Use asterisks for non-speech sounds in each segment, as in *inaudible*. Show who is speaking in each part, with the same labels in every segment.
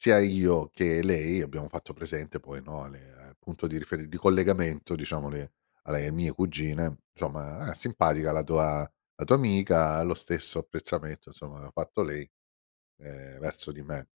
Speaker 1: Sia io che lei abbiamo fatto presente poi, no, a le al punto di riferi di collegamento, diciamo, le alle mie cugine: “Somma, ah simpatica la tua la tua amica”. Lo stesso apprezzamento, insomma, l'ha fatto lei, ehm, verso di me.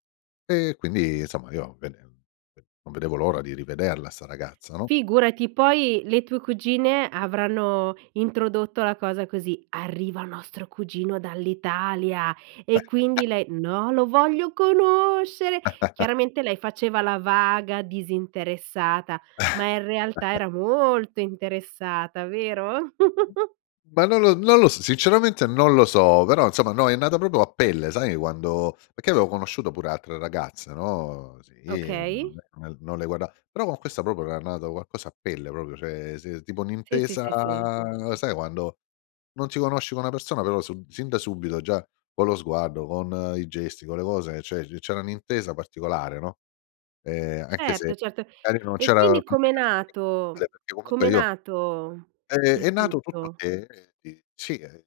Speaker 1: E quindi, insomma, io bene, n non vedevo l'ora di rivederla, 'sta ragazza, no?
Speaker 2: Figurati, poi le tue cugine avranno introdotto la cosa così: “Arriva nostro cugino dall'Italia”, e
Speaker 1: *chuckles*
Speaker 2: quindi lei: "No, lo voglio conoscere!”
Speaker 1: *chuckles*
Speaker 2: Chiaramente lei faceva la vaga disinteressata, ma in realtà
Speaker 1: *chuckles*
Speaker 2: era molto interessata! Vero? *chuckles*
Speaker 1: Ma non lo non lo s sinceramente, non lo so, però, insomma, no, è nato proprio a pelle. Sai quando perché avevo conosciuto pure altre ragazze, no? Sì,
Speaker 2: Okay.
Speaker 1: mhmm, no non le guarda però con questa proprio era nato qualcosa a pelle, proprio, cioè sì, tipo
Speaker 2: Sì, sì,
Speaker 1: un'intesa
Speaker 2: sì, sì.
Speaker 1: sai quando non ti conosci con una persona, però sub sin da subito, già con lo sguardo, con i gesti, con le cose, cioè c c'era un'intesa particolare, no, ehm, anche
Speaker 2: Certo,
Speaker 1: se
Speaker 2: certo.
Speaker 1: magari non
Speaker 2: E
Speaker 1: c'era,
Speaker 2: quindi com'è
Speaker 1: *unintelligible*
Speaker 2: nato
Speaker 1: perché comunque
Speaker 2: com'è
Speaker 1: io
Speaker 2: nato,
Speaker 1: Ehm, è
Speaker 2: il
Speaker 1: nato tutto
Speaker 2: tutto?
Speaker 1: che, eh, di sì, ehm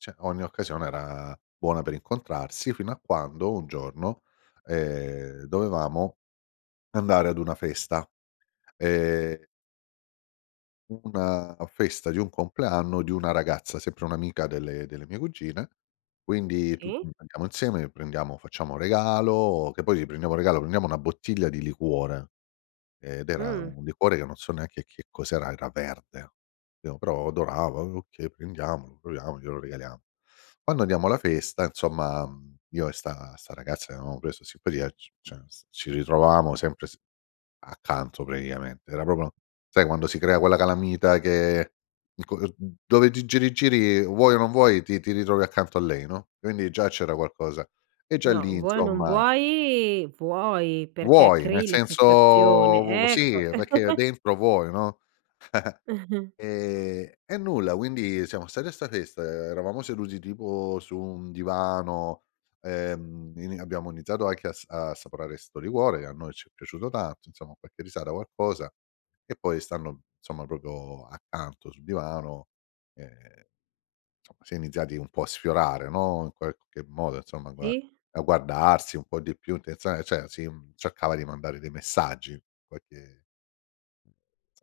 Speaker 1: cioè ogni occasione era buona per incontrarsi fino a quando, un giorno, ehm, dovevamo andare ad una festa, ehm U una festa di un compleanno di una ragazza, sempre un'amica delle delle mie cugine, quindi tutti
Speaker 2: Sì.
Speaker 1: andiamo insieme e prendiamo facciamo regalo, che poi le prendiamo un regalo, prendiamo una bottiglia di liquore ed era
Speaker 2: Mh.
Speaker 1: un liquore che non so neanche che cos'era, era verde, pi però adorava, "okay, prendiamolo, proviamo, glielo regaliamo". Quando andiamo alla festa, insomma, mhmm, io e 'sta 'sta ragazza che avevamo preso simpatia, c cioè, ci ritrovavamo sempre s accanto praticamente, era proprio, sai, quando si crea quella calamita che il co mhmm, dove ti giri giri, vuoi o non vuoi, ti ti ritrovi accanto a lei, no, quindi già c'era qualcosa e già
Speaker 2: No,
Speaker 1: lì,
Speaker 2: vuoi o non
Speaker 1: insomma.
Speaker 2: vuoi, vuoi. Perché
Speaker 1: Vuoi, nel
Speaker 2: crei la
Speaker 1: senso vu
Speaker 2: situazione, ecco.
Speaker 1: sì, perché
Speaker 2: *chuckles*
Speaker 1: dentro vuoi, no.
Speaker 2: *chuckles*
Speaker 1: *chuckles* Ehm, e nulla, quindi siamo stati a 'sta festa, eravamo seduti tipo su un divano, ehm, in abbiamo iniziato anche a s ad assaporare questo liquore, che a noi ci è piaciuto tanto, insomma, qualche risata, qualcosa, e poi stando, insomma, proprio accanto sul divano, ehm, somma, si è iniziati un po' a sfiorare, no, in qualche modo, insomma, a gua
Speaker 2: Sì.
Speaker 1: a guardarsi un po' di più, cioè sa c'è si, mhmm, cercava di mandare dei messaggi, qualche, s